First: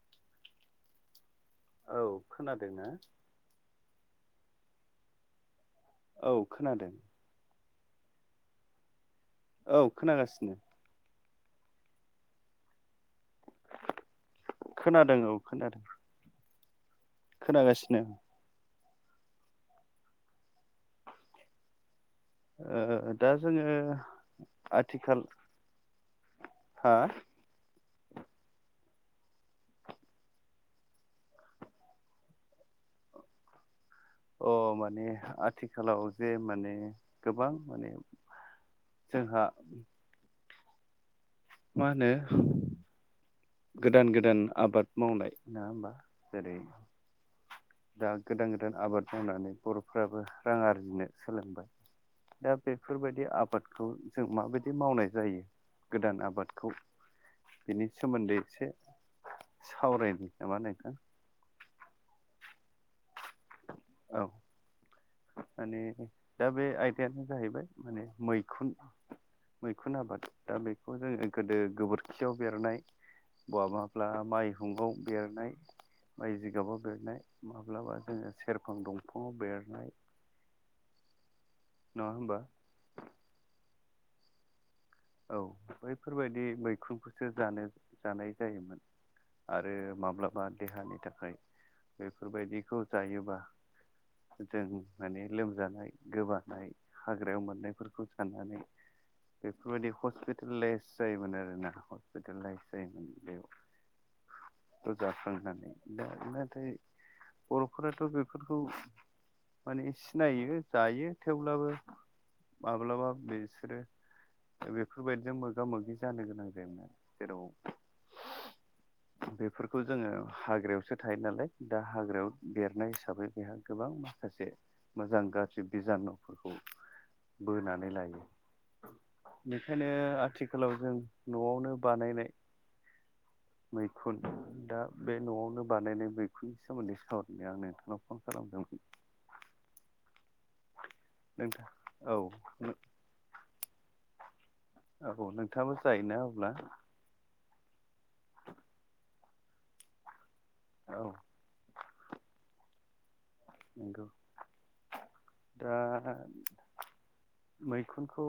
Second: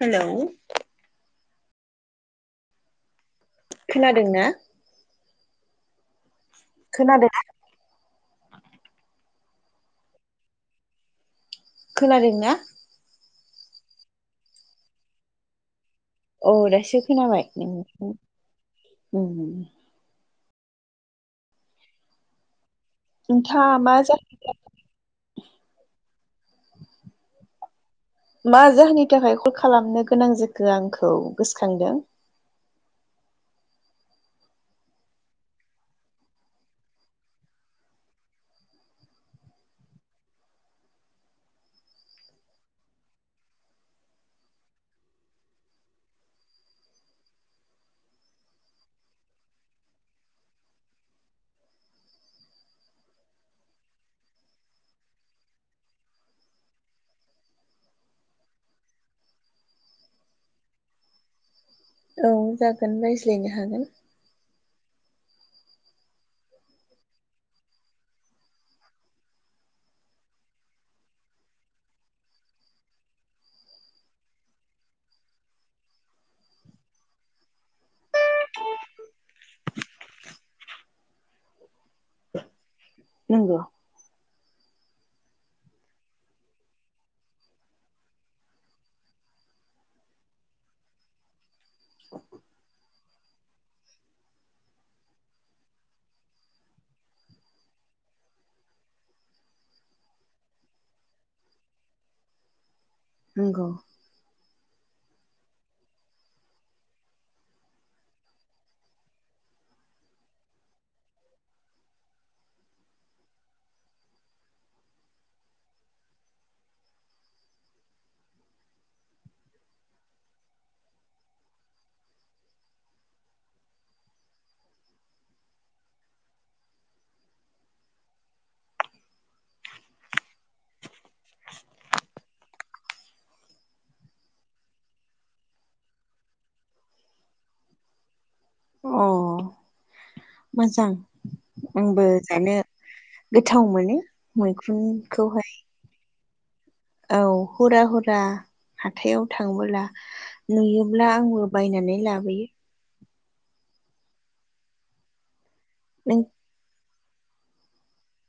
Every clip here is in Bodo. हेल' औ खोनादोंना खोनादों ना औ खोनादों न बे औ खोनागासिनो खोनादों ना खोनादों औ खोनादों। औ दासो खोनाबाय खोनागासिनो नोंनिखौ उम। ओ दा जोङो मा आथिखाल हा? मा जाहोननि थाखाय कल खालामनो गोनां जखो आंखौ गोसोखांदों अ माने आथिखालाव जे माने गोबां माने जोंहा मानो गोदान गोदान आबाद मावनाय नङा होमबा जेरै दा गोदान गोदान आबाद मावनानै बर'फ्राबो रां आरजिनो सोलोंबाय। दा बेफोरबायदि आबादखौ जों माबायदि मावनाय जायो। गोदान आबादखौ बिनि सोमोन्दै एसे सावरायनि नामा नोंथां। औ जागोन रायज्लायनो हागोन। औ माने दा बे आयदायानो जाहैबाय माने मैखुन मैखुन आबाद दा बेखौ जोङो गोदो गोबोरखियाव बेरनाय बहाबाफ्ला माइ हुंगाव बेरनाय माइ जिगाबाव बेरनाय माब्लाबा जोङो सेरफां दंफाङाव बेरनाय नङा होमबा? नोंगौ औ बैफोरबायदि मैखुनखौसो जानो जानाय जायोमोन आरो माब्लाबा देहानि थाखाय बेफोरबायदिखौ जायोबा। जों माने लोमजानाय गोबानाय हाग्रायाव मोननायफोरखौ साननानै बेफोरबायदि हस्पिटेलाइस जायोमोन आरोना हस्पिटेलाइस जायोमोन नंगौ बेयाव जाखांनानै दा नाथाय बर'फोराथ' बेफोरखौ माने सिनायो जायो थेवब्लाबो माब्लाबा बिसोरो बेफोरबायदिजों मोगा मोगि जानो गोनां जायोमोन आरो जेराव बेफोरखौ जोङो हाग्रायावसो थायो नालाय दा हाग्रायाव देरनाय हिसाबै बेहा गोबां सासे मोजां गाज्रि बिजानुफोरखौ बोनानै लायो बेखायनो आथिखालाव जों न'आवनो बानायनाय मैखुन दा बे न'आवनो बानायनाय मैखुननि सोमोन्दै सावरायनाय आं नोंथांनाव फन खालामदोंमोन। अ मोजां नोंथां आंबो औ जानो गोथाव मोनो औ मैखुनखौहाय नोंथाङाबो जायोना अब्ला औ हुरा हुरा हाथायाव थाङोब्ला औ नुयोब्ला आंबो बायनानै लाबोयो। नोंगौ दा नों मैखुनखौ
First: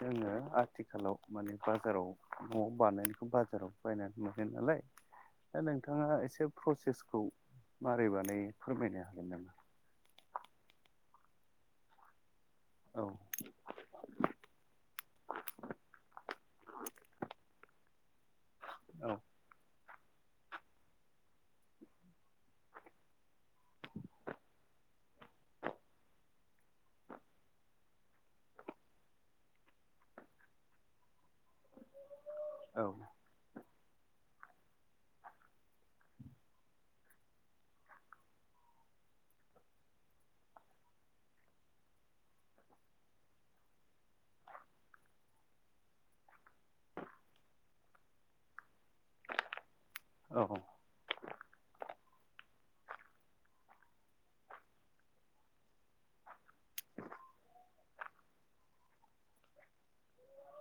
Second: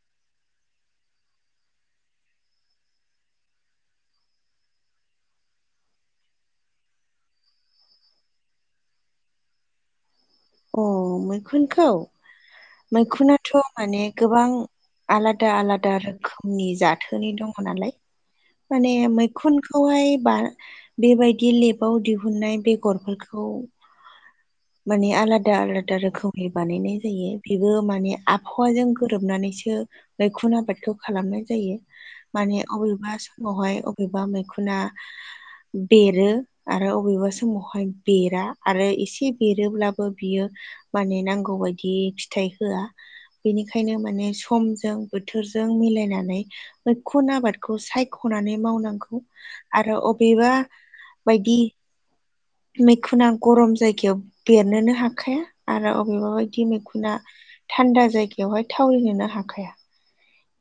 जोङो आथिखालाव माने बाजाराव न'आव बानायनायखौ बाजाराव बायनानै मोनो नालाय दा नोंथाङा एसे प्रसेसखौ मारै बानायो फोरमायनो हागोन नामा? अ मैखुनखौ औ मैखुनाथ' माने गोबां आलादा आलादा रोखोमनि जाथोननि दङ' नालाय माने औ मैखुन खौहाय बा बेबायदि लेबाव दिहुननाय बेगरफोरखौ माने आलादा आलादा रोखोमनि बानायनाय जायो बेबो माने आबहावाजों गोरोबनानैसो मैखुन आबादखौ खालामनाय जायो माने अबेबा समावहाय बबेबा मैखुना बेरो आरो अबेबा समावहाय बेरा आरो इसे एरोब्लाबो बियो माने नांगौ बायदि फिथाइ होआ। बेनिखायनो माने समजों बोथोरजों मिलायनानै मैखुन आबादखौ सायख'नानै मावनांगौ आरो अब औ बेबा बायदि मैखुना गरम जायगायाव बेरनोनो हाखाया आरो अबेबा बायदि मैखुना थान्दा जायगायावहाय थावरिनोनो हाखाया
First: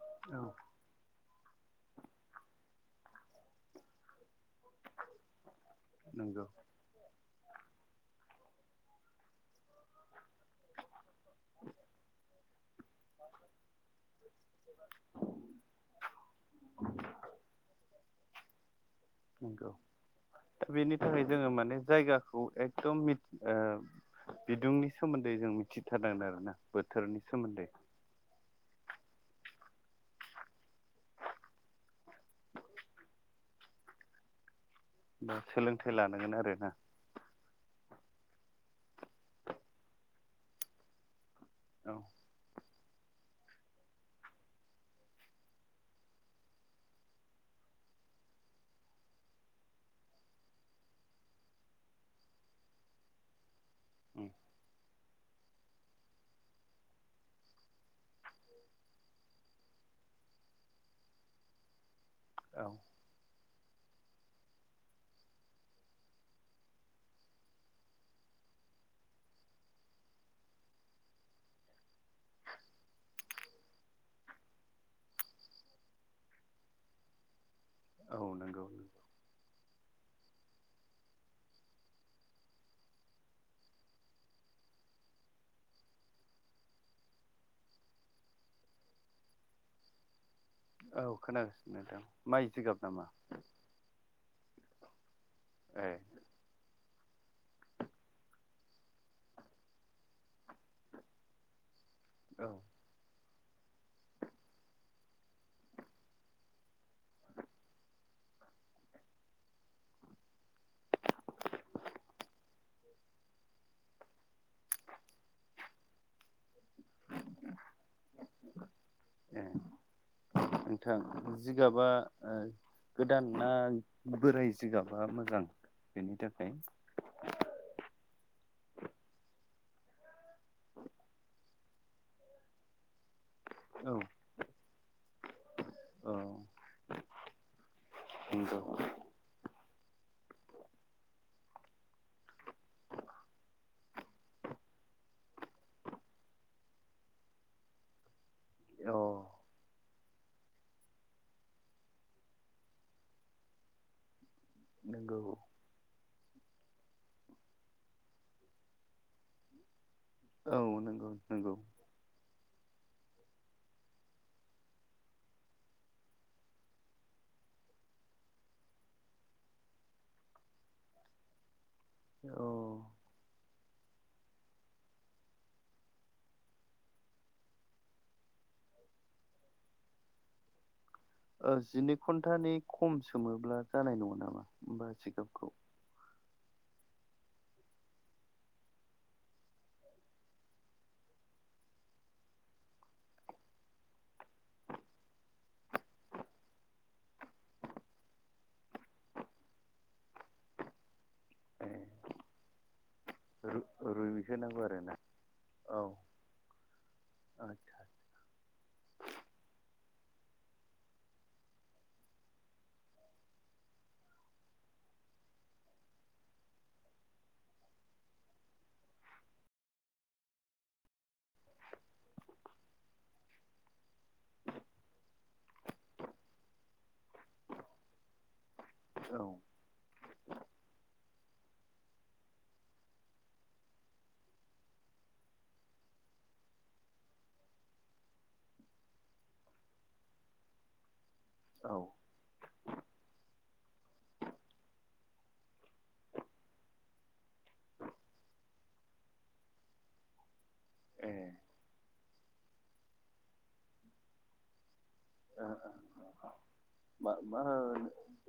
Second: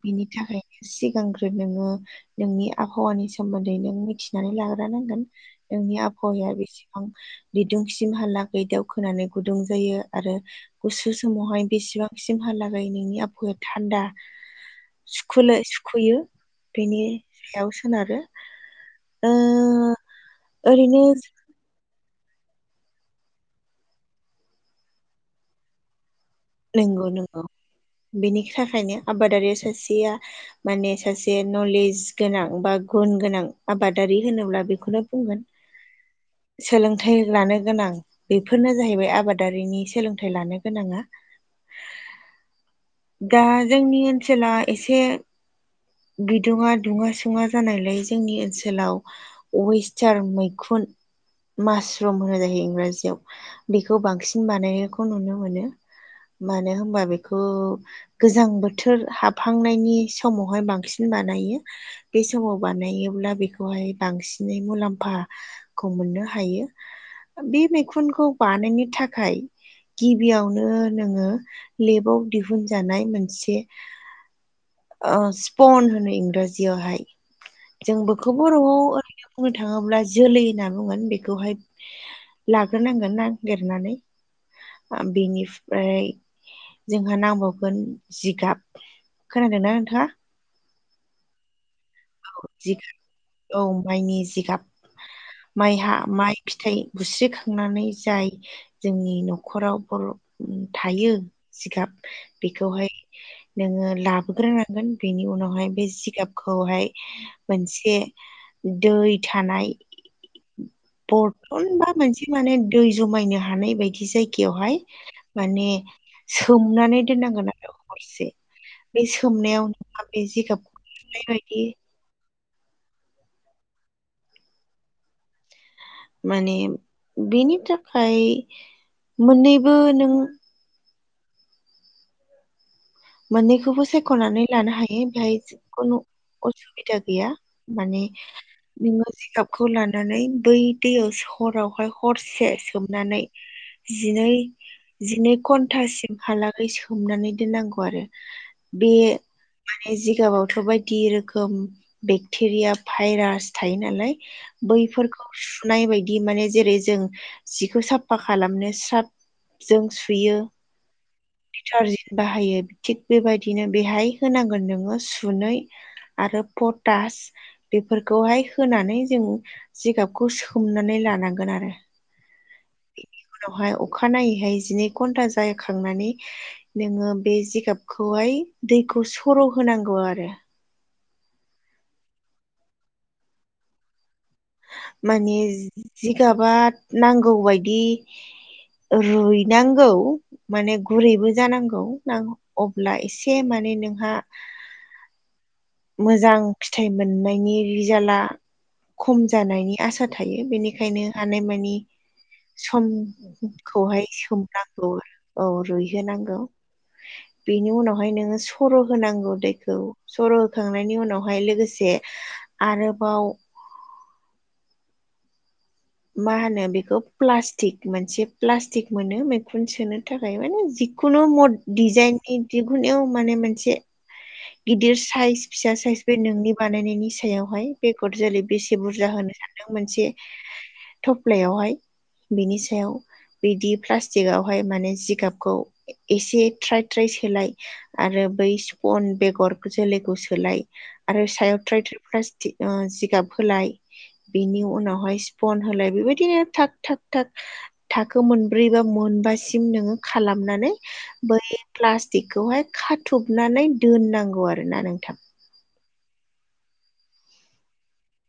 बिनि औ थाखायनो सिगांग्रो नोङो नोंनि आबहावानि सोमोन्दै नों मिथिनानै लाग्रो नांगोन। नोंनि नंगौ आबहावाया बेसेबां बिदुंसिमहालागै दावखोनानै गुदुं जायो आरो गुसु समावहाय बेसेबांसिमहालागै नोंनि आफहावाया थान्दा सुखुलाय सुखुयो बेनि सायाव सोनारो। ओ नंगौ दा बेनि ओरैनो थाखाय जोङो माने जायगा खौ एखदम मिथ ओ बिदुंनि सोमोन्दै जों मिथिथारनांगोन आरोना। नंगौ बोथोरनि नंगौ सोमोन्दै बेनि थाखायनो आबादारि सासेया माने सासे नलेज गोनां बा गुन गोनां आबादारि होनोब्ला बे बेखौनो बा बुंगोन सोलोंथाइ लानांगोन आरोना सोलों थाइ लानो गोनां बेफोरनो जाहैबाय आबादारिनि सोलोंथाइ लानो गोनाङा। औ दा जोंनि ओनसोला एसे बिदुङा दुङा सुंङा जानायलाय जोंनि ओनसोलाव वेस्टार मैखुन मासरुम होनो जायो इंराजियाव बेखौ उम बांसिन बानायनायखौ नुनो मोनो। मानो होमबा बेखौ गोजां बोथोर हाबहांनायनि समावहाय बांसिन बानायो। बे समाव औ बानायोब्ला बेखौहाय बांसिनै मुलाम्फाखौ मोननो हायो। ओ बे मैखुनखौ बानायनो थाखाय गिबियावनो नोङो लेबाव दिहुनजानाय मोनसे ओ स्पन होनो इंराजियावहाय। जों औ बेखौ नंगौ बर'आव ओरैनो बुंनो थाङोब्ला जोलै होनना बुंगोन बेखौहाय। लाग्रोनांगोन नागिरनानै ओ बेनिफ्रा य जोंहा नांबावगोन जिगाब खोनादोंना नोंथाङा? औ खोनादों नोंथां। माइ औ नामा जिगाब औ माइनि जिगाब ए माइहा माइ फिथाइ गुस्रिखांनानै जाय जोंनि न'खराव बर' थायो जिगाब औ बेखौहाय नोङो लाबोग्रोनांगोन बेनि उनावहाय बे जिगाबखौहाय मोनसे दै थानाय बरथन बा मोनसे माने दै जमायनो हानाय बायदि जायगायावहाय माने सोमनानै दोननांगोन आरो हरसे बे ए सोमनायाव नों बे नोंथां जिगाबखौ [unintelligible] जिगाबा ओ गोदान ना बोराय जिगाबा मोजां बेनि थाखाय माने बेनि थाखाय मोननैबो नों [inaudible] मोननैखौबो औ सायख'नानै लानो हायो बेहाय जिखुनु औ असुबिदा गैया माने नंगौ नोङो जिगाब खौ लानानै बै दैयाव सरावहाय हरसे सोमनानै जिनै जिनै घन्टासिमहालागै सोमनानै दोननांगौ नांगौ आरो बे अ माने जिगाबावथ' बायदि रोखोम बेक्टेरिया भाइरास थायो नालाय नंगौ बैफोरखौ सुनाय बायदि माने जेरै जों जिखौ साफा खालामनो स्राब जों सुयो औ नंगौ नंगौ दिटारजिन् बाहायो थिग बेबायदिनो बेहाय होनांगोन नोङो सुनै आरो पटास बेफोरखौहाय होनानै जों जिगाबखौ सोमनानै लानांगोन आरो औ बेनि उनावहाय अखानायनायैहाय जिनै घन्टा जाखांनानै नोङो बे जिगाबखौहाय दैखौ सर' होनांगौ आरो जिनै घन्टानि खम सोमोब्ला जानाय नङा नामा होमबा माने जिगाबखौ जिगाबा नांगौबायदि रुइनांगौ माने गुरैबो जानांगौ न अब्ला एसे माने नोंहा [unintelligible] मोजां फिथाइ मोननायनि रिजाल्टआ खम दानायनि आसा थायो बेनिखायनो हानायमानि ए समखौहाय रुइहोनांगौ सोमनांगौ आरोना औ रुइहोनांगौ [unintelligible] [unintelligible] बेनि उनावहाय नोङो सर' होनांगौ दैखौ सर' होखांनायनि उनावहाय लोगोसे आरोबाव मा होनो बेखौ प्लास्टिक मोनसे प्लास्टिक मोनो मैखुन सोनो थाखाय माने खुनु मद डिजाइननि दिहुननायाव माने मोनसे [unintelligible] [unintelligible] गिदिर साइज फिसा साइज बे नोंनि बानायनायनि सायावहाय बेगर जोलै बेसे बुरजा औ होनो सानो नों मोनसे थफ्लायावहाय बिनि सायाव बिदि प्लास्टिकआवहाय माने जिगाबखौ एसे ट्राय ट्राय सोलाय आरो बै स्पन बेगर जोलैखौ सोलाय आरो सायथ्राय औ प्लास्टिक जिगाब होलाय बेनि उनावहाय फन हलाय बेबायदिनो थख थख थख थाखो मोनब्रै बा मोनबासिम नोङो खालामनानै ए बै प्लास्टिकखौहाय खाथबनानै दोननांगौ आरोना नोंथां म मा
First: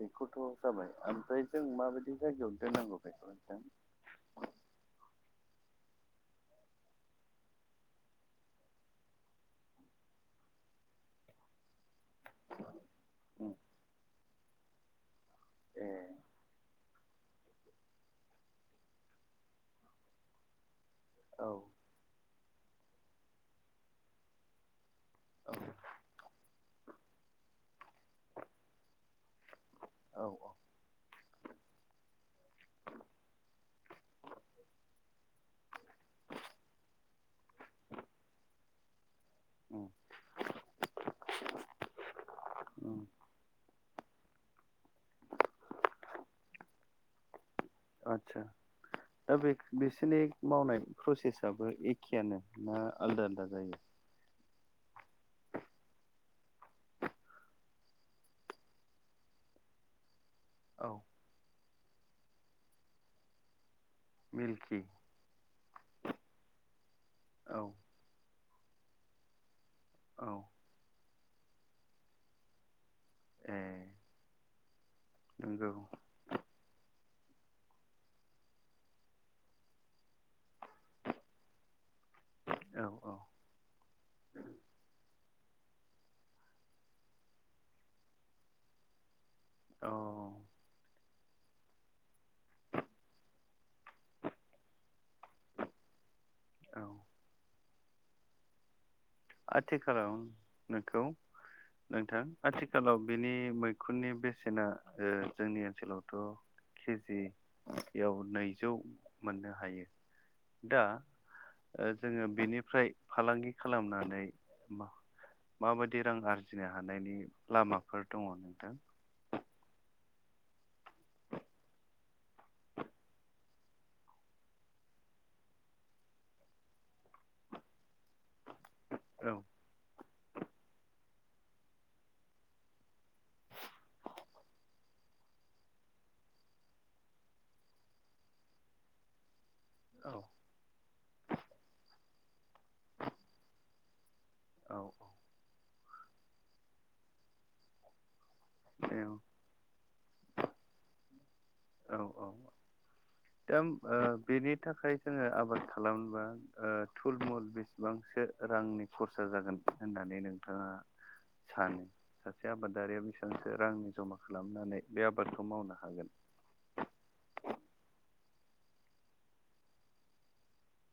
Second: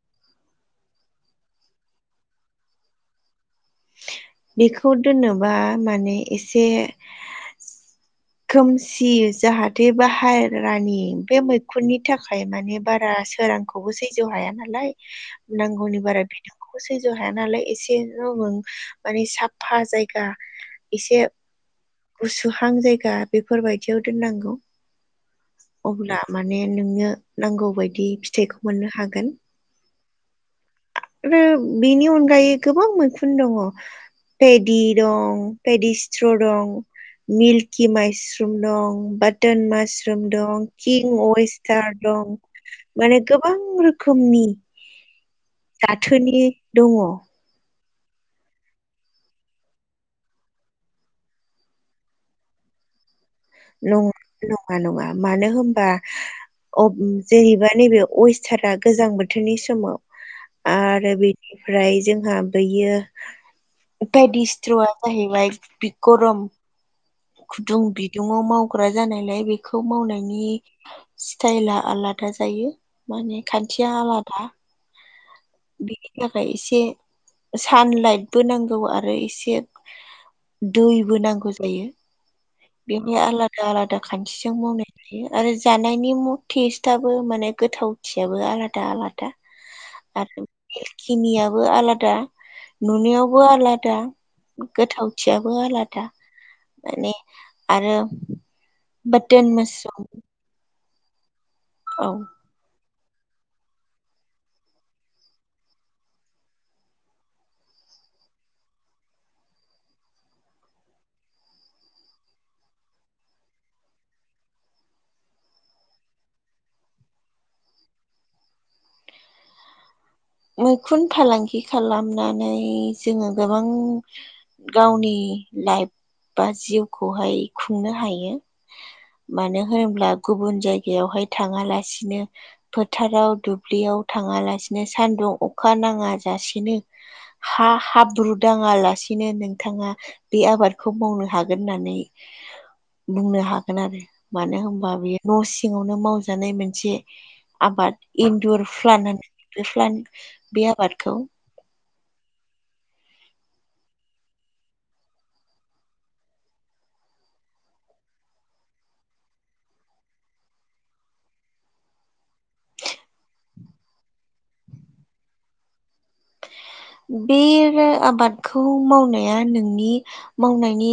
बेखौथ' जाबाय ओमफ्राय जों माबायदि जायगायावनो दोननांगौ बेखौ जों बेखौ दोननोबा माने एसे खोमसि जाहाथे बाहेरानि बे मैखुननि थाखाय माने बारा उम सोरां आंखौबो सैज्य हाया नालाय। [inaudible] नांगौनि बारा बिदुं सैज्य' हाया नालाय एसेल' नों माने साफा जायगा एसे औ गुसुहां जायगा बेफोरबायदियाव दोननांगौ। औ अब्ला माने नोंनो नांगौ बायदि फिथाइखौ मोननो हागोन। औ औ आरो बेनि अनगायै गोबां मैखुन दङ। पेदिि दं पेडिस्थ्र' दं मिल्कि माइसि मासरुम दं बाटोन उम मासरुम दं किं अेस्टार दं। उम माने गोबां रोखोमनि जाथोनि दङ। आदसा दा बे बिसोरनि मावनाय प्रसेसआबो एखेयानो ना आलदा आलदा जायो? नङा नङा मानो होनबा जेनेबा नैबे अेस्टारा गोजां बोथोरनि समाव औ आरो बेनिफ्राय जोंहा बैयो बायदि मिल्कि सिथ्रवा जाहैबाय बे गरम औ गुदुं बिदुुंवाव मावग्रा जानायलाय बेखौ औ मावनायनि स्टाइला आलादा जायो माने ए खान्थिया आलादा। नंगौ बिनि थाखाय एसे सानलाइटबो नांगौ आरो इसे दैबो नांगौ जायो औ औ बेहाय आलादा आलादा खान्थिजों मावनाय बि आरो जानायनि टेस्टबो माने गोथावथियाबो आलादा आलादा। औ आरोखिनियाबो आलादा नुनायावबो आलादा गोथावथियाबो आलादा औ माने आरो बाथोन मसरुम आथिखालाव नोंखौ औ नोंथां आथिखालाव बिनि मैखुननि बेसेना जोंनि ओ ओनसोलावथ' केजियाव नैजौ मोननो हायो। दा जोङो बिनिफ्राय फालांगिरिफोरा खालामनानै माबायदि रां आरजिनो हानायनि लामाफोर दङ नोंथां? मैखुन फालांगि खालामनानै जोङो गोबां गावनि लाइफ बा जिउखौहाय खुंनो हायो। औ मानो होनोब्ला गुबुन जायगा बेयावहाय थाङालासिनो फोथाराव दुब्लियाव थाङालासिनो सानदुं अखा नाङा जासेनो हा हाब्रु दाङा लासेनो नों बिथाङा औ बे आबादखौ मावनो हागोन होननानै बुंनो हागोन आरो। मानो औ होनबा बियो न' सिङावनो मावजानाय मोनसे आबाद इन्दुर औ फ्लान होनो बे फ्लान बे आबादखौ औ औ दा बेनि थाखाय जोङो आबाद खालामोबा थुलमुल बेसेबांसो रांनि खरसा जागोन होननानै नोंथाङा सानो सासे आबादारिया बेसेबांसो रांनि जमा खालामनानै बे आबादखौ मावनो हागोन। बे आबादखौ मावनाया नोंनि मावनायनि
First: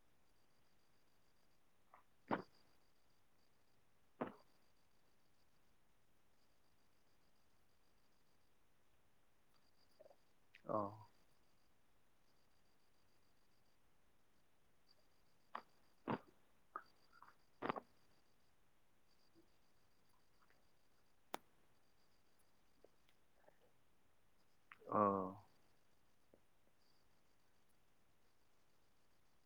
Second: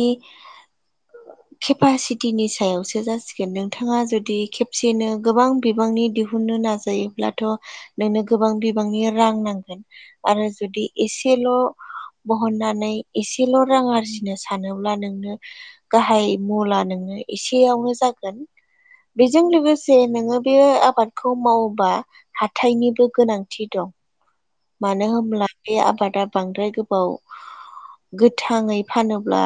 केपासिटिनि सायावसो जासिगोन नोंथाङा जुदि खेबसेनो गोबां बिबांनि दिहु नो नायोब्लाथ नोंनो गोबां बिबांनि रां नांगोन आरो अ जुदि एसे एसेल' बहननानै एसेल' रां आरजिनो सानोब्ला नोंनो गाहाय मुला नोंनो एसेयावनो जागोन। बेजों लोगोसे नोङो बे आबादखौ मावोबा हाथायनिबो गोनांथि दं। मानो होनब्ला बे आबादा बांद्राय गोबाव। गोथाङै फानोब्ला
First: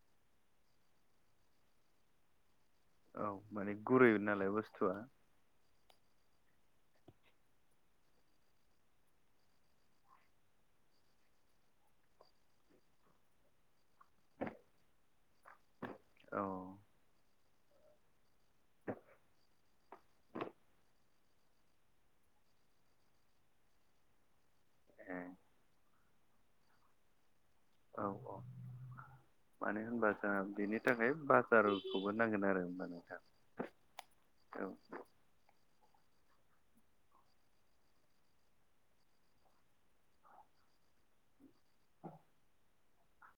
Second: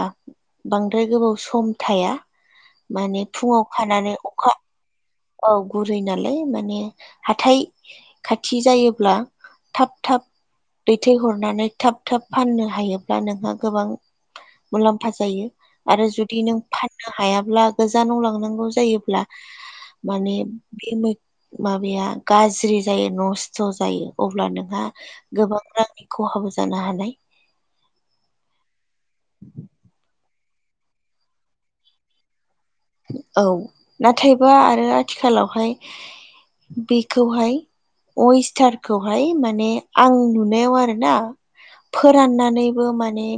बांद्राय गोबाव सम थाया। माने औ फुङाव माने गुरै खानानै नालाय अखा बुस्थुआ औ गुरै नालाय माने हाथाय खाथि जायोब्ला थाब थाब दैथायहरनानै थाब थाब फाननो हायोब्ला नोंहा गोबां। मुलाम्फा जायो आरो जुदि औ नों फाननो हायाब्ला गोजानाव लांनांगौ जायोब्ला माने बे माबाया गाज्रि जायो नस्थ' जायो अब्ला नों ए गोबां रांनि खहाबो जानो हानाय औ औ। मानो होनबा जोंहा बेनि थाखाय बाजारखौबो नांगोन आरो माने औ नाथायबा आरो आथिखालावहाय बेखौहाय अस्टारखौहाय माने आं नुनायाव आरो ना फोराननानैबो माने